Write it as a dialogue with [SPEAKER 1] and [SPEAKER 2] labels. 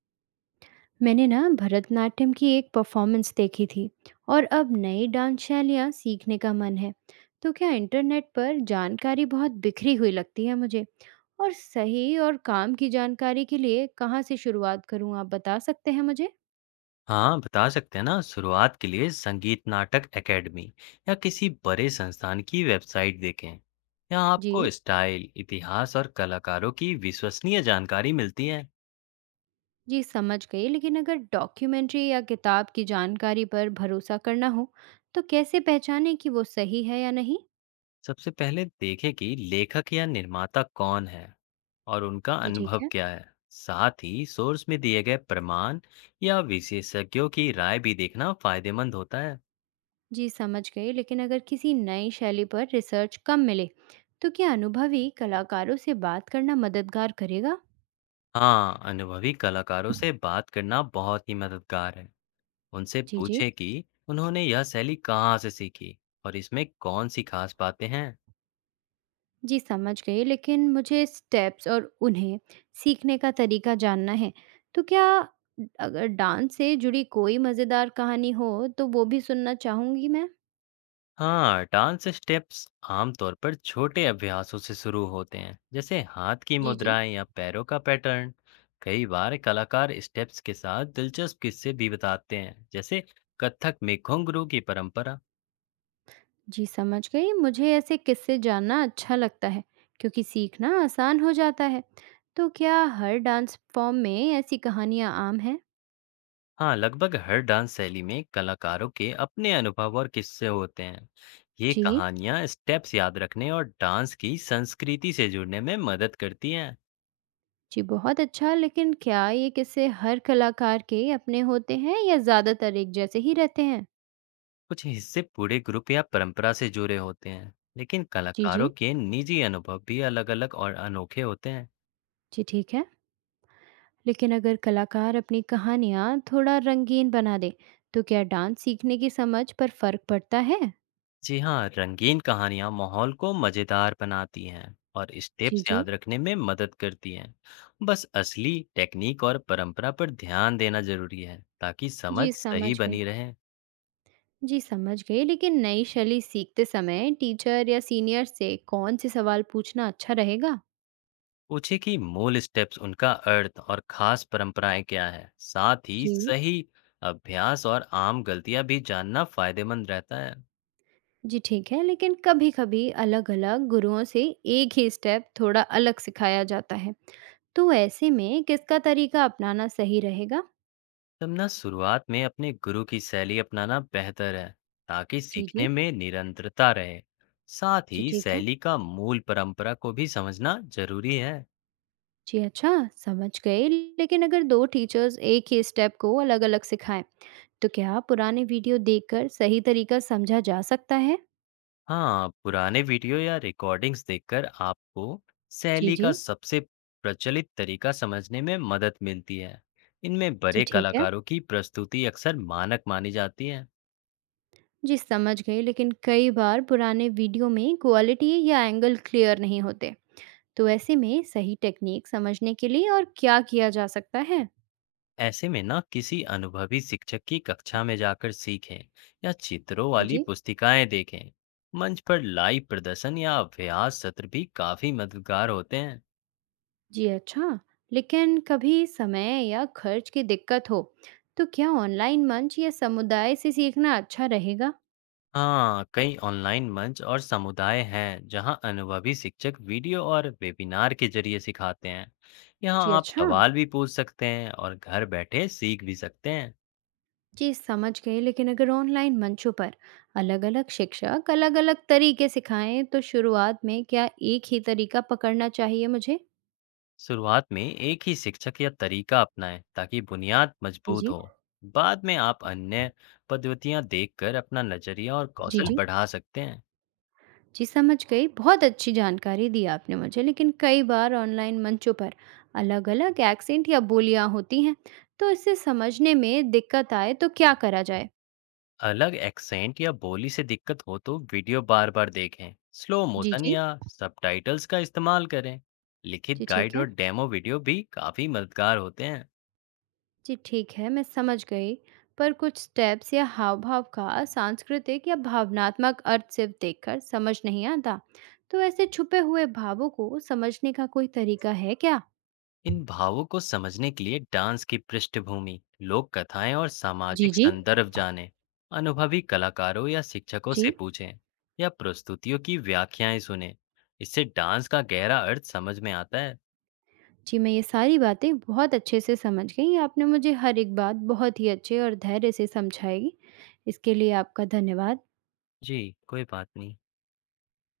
[SPEAKER 1] मैंने ना भरतनाट्यम की एक परफॉर्मेंस देखी थी और अब नई डांस शैलियाँ सीखने का मन है। तो क्या इंटरनेट पर जानकारी बहुत बिखरी हुई लगती है मुझे, और सही और काम की जानकारी के लिए कहाँ से शुरुआत करूँ आप बता सकते हैं मुझे?
[SPEAKER 2] हाँ, बता सकते हैं ना। शुरुआत के लिए संगीत नाटक एकेडमी या किसी बड़े संस्थान की वेबसाइट देखें। यहाँ
[SPEAKER 1] जी।
[SPEAKER 2] आपको स्टाइल, इतिहास और कलाकारों की विश्वसनीय जानकारी मिलती है।
[SPEAKER 1] जी समझ गई, लेकिन अगर डॉक्यूमेंट्री या किताब की जानकारी पर भरोसा करना हो तो कैसे पहचाने कि वो सही है या नहीं?
[SPEAKER 2] सबसे पहले देखें कि लेखक या निर्माता कौन है और उनका
[SPEAKER 1] जी ठीक
[SPEAKER 2] अनुभव
[SPEAKER 1] है।
[SPEAKER 2] क्या है। साथ ही सोर्स में दिए गए प्रमाण या विशेषज्ञों की राय भी देखना फायदेमंद होता है।
[SPEAKER 1] जी समझ गई, लेकिन अगर किसी नई शैली पर रिसर्च कम मिले तो क्या अनुभवी कलाकारों से बात करना मददगार करेगा?
[SPEAKER 2] हाँ, अनुभवी कलाकारों से बात करना बहुत ही मददगार है। उनसे
[SPEAKER 1] जी जी।
[SPEAKER 2] पूछें कि उन्होंने यह शैली कहाँ से सीखी और इसमें कौन सी खास बातें हैं।
[SPEAKER 1] जी समझ गई, लेकिन मुझे स्टेप्स और उन्हें सीखने का तरीका जानना है। तो क्या, अगर डांस से जुड़ी कोई मज़ेदार कहानी हो तो वो भी सुनना चाहूँगी मैं।
[SPEAKER 2] हाँ, डांस स्टेप्स आमतौर पर छोटे अभ्यासों से शुरू होते हैं, जैसे हाथ की
[SPEAKER 1] जी जी।
[SPEAKER 2] मुद्राएं या पैरों का पैटर्न। कई बार कलाकार स्टेप्स के साथ दिलचस्प किस्से भी बताते हैं, जैसे कथक में घुंघरू की परंपरा।
[SPEAKER 1] जी समझ गई, मुझे ऐसे किस्से जानना अच्छा लगता है क्योंकि सीखना आसान हो जाता है। तो क्या हर डांस फॉर्म में ऐसी कहानियाँ आम हैं?
[SPEAKER 2] हाँ, लगभग हर डांस शैली में कलाकारों के अपने अनुभव और किस्से होते हैं। ये
[SPEAKER 1] जी,
[SPEAKER 2] कहानियाँ स्टेप्स याद रखने और डांस की संस्कृति से जुड़ने में मदद करती हैं।
[SPEAKER 1] जी, बहुत अच्छा। लेकिन क्या ये किस्से हर कलाकार के अपने होते हैं या ज़्यादातर एक जैसे ही रहते हैं?
[SPEAKER 2] कुछ हिस्से पूरे ग्रुप या परंपरा से जुड़े होते हैं, लेकिन
[SPEAKER 1] जी,
[SPEAKER 2] कलाकारों
[SPEAKER 1] जी।
[SPEAKER 2] के निजी अनुभव भी अलग-अलग और अनोखे होते हैं।
[SPEAKER 1] जी, ठीक है। लेकिन अगर कलाकार अपनी कहानियाँ थोड़ा रंगीन बना दे, तो क्या डांस सीखने की समझ पर फ़र्क पड़ता है?
[SPEAKER 2] जी हाँ, रंगीन कहानियाँ माहौल को मजेदार बनाती हैं और
[SPEAKER 1] जी,
[SPEAKER 2] स्टेप्स
[SPEAKER 1] जी।
[SPEAKER 2] याद रखने में मदद करती हैं। बस असली टेक्निक और परंपरा पर ध्यान देना जरूरी है ताकि समझ
[SPEAKER 1] जी, समझ
[SPEAKER 2] सही
[SPEAKER 1] गई।
[SPEAKER 2] बनी रहे।
[SPEAKER 1] जी, समझ गई, लेकिन नई शैली सीखते समय टीचर या सीनियर से कौन से सवाल पूछना अच्छा रहेगा?
[SPEAKER 2] पूछे कि मूल स्टेप्स, उनका अर्थ और खास परंपराएं क्या है। साथ ही
[SPEAKER 1] जी।
[SPEAKER 2] सही अभ्यास और आम गलतियां भी जानना फायदेमंद रहता है।
[SPEAKER 1] जी ठीक है, लेकिन कभी-कभी अलग-अलग गुरुओं से एक ही स्टेप थोड़ा अलग सिखाया जाता है, तो ऐसे में किसका तरीका अपनाना सही रहेगा?
[SPEAKER 2] तब ना शुरुआत में अपने गुरु की शैली अपनाना बेहतर है, ताकि
[SPEAKER 1] जी
[SPEAKER 2] सीखने
[SPEAKER 1] जी।
[SPEAKER 2] में निरंतरता रहे। साथ
[SPEAKER 1] जी
[SPEAKER 2] ही
[SPEAKER 1] ठीक है।
[SPEAKER 2] शैली का मूल परंपरा को भी समझना जरूरी है।
[SPEAKER 1] जी अच्छा। समझ गए। लेकिन अगर दो टीचर्स एक ही स्टेप को अलग-अलग सिखाएं तो क्या पुराने वीडियो देखकर सही तरीका समझा जा सकता है?
[SPEAKER 2] हाँ, पुराने वीडियो या रिकॉर्डिंग्स देखकर आपको
[SPEAKER 1] जी
[SPEAKER 2] शैली
[SPEAKER 1] जी।
[SPEAKER 2] का सबसे प्रचलित तरीका समझने में मदद मिलती है। इनमें
[SPEAKER 1] जी
[SPEAKER 2] बड़े
[SPEAKER 1] ठीक है।
[SPEAKER 2] कलाकारों की प्रस्तुति अक्सर मानक मानी जाती है।
[SPEAKER 1] जी समझ गए, लेकिन कई बार पुराने वीडियो में क्वालिटी या एंगल क्लियर नहीं होते, तो ऐसे में सही टेक्निक समझने के लिए और क्या किया जा सकता है?
[SPEAKER 2] ऐसे में ना किसी अनुभवी शिक्षक की कक्षा में जाकर सीखें या चित्रों
[SPEAKER 1] जी
[SPEAKER 2] वाली
[SPEAKER 1] जी।
[SPEAKER 2] पुस्तिकाएं देखें। मंच पर लाइव प्रदर्शन या अभ्यास सत्र भी काफी मददगार होते हैं।
[SPEAKER 1] जी अच्छा। लेकिन कभी समय या खर्च की दिक्कत हो तो क्या ऑनलाइन मंच या समुदाय से सीखना अच्छा रहेगा?
[SPEAKER 2] हाँ, कई ऑनलाइन मंच और समुदाय हैं जहाँ अनुभवी शिक्षक वीडियो और वेबिनार के जरिए सिखाते हैं। यहाँ
[SPEAKER 1] जी
[SPEAKER 2] आप
[SPEAKER 1] अच्छा।
[SPEAKER 2] सवाल भी पूछ सकते हैं और घर बैठे सीख भी सकते हैं।
[SPEAKER 1] जी समझ गए, लेकिन अगर ऑनलाइन मंचों पर अलग-अलग शिक्षक अलग-अलग तरीके सिखाएं तो शुरुआत में क्या एक ही तरीका पकड़ना चाहिए मुझे?
[SPEAKER 2] शुरुआत में एक ही शिक्षक या तरीका अपनाएं ताकि बुनियाद
[SPEAKER 1] जी
[SPEAKER 2] मजबूत
[SPEAKER 1] जी।
[SPEAKER 2] हो। बाद में आप अन्य पद्धतियाँ देखकर अपना नजरिया और
[SPEAKER 1] जी
[SPEAKER 2] कौशल
[SPEAKER 1] जी।
[SPEAKER 2] बढ़ा सकते हैं।
[SPEAKER 1] जी समझ गई, बहुत अच्छी जानकारी दी आपने मुझे। लेकिन कई बार ऑनलाइन मंचों पर अलग अलग एक्सेंट या बोलियां होती हैं, तो इससे समझने में दिक्कत आए तो क्या करा जाए?
[SPEAKER 2] अलग एक्सेंट या बोली से दिक्कत हो तो वीडियो बार बार देखें। स्लो
[SPEAKER 1] जी
[SPEAKER 2] मोशन
[SPEAKER 1] जी।
[SPEAKER 2] या सबटाइटल्स का इस्तेमाल करें। लिखित
[SPEAKER 1] जी
[SPEAKER 2] गाइड
[SPEAKER 1] ठीक है।
[SPEAKER 2] और डेमो वीडियो भी काफी मददगार होते हैं।
[SPEAKER 1] जी ठीक है, मैं समझ गई। पर कुछ स्टेप्स या हाव भाव का सांस्कृतिक या भावनात्मक अर्थ सिर्फ देखकर समझ नहीं आता, तो ऐसे छुपे हुए भावों को समझने का कोई तरीका है क्या?
[SPEAKER 2] इन भावों को समझने के लिए डांस की पृष्ठभूमि, लोक कथाएं और
[SPEAKER 1] जी
[SPEAKER 2] सामाजिक
[SPEAKER 1] जी।
[SPEAKER 2] संदर्भ जानें। अनुभवी कलाकारों या शिक्षकों से
[SPEAKER 1] जी
[SPEAKER 2] पूछें या प्रस्तुतियों की व्याख्याएं सुनें। इससे डांस का गहरा अर्थ समझ में आता है।
[SPEAKER 1] जी, मैं ये सारी बातें बहुत अच्छे से समझ गई। आपने मुझे हर एक बात बहुत ही अच्छे और धैर्य से समझाई। इसके लिए आपका धन्यवाद।
[SPEAKER 2] जी, कोई बात नहीं।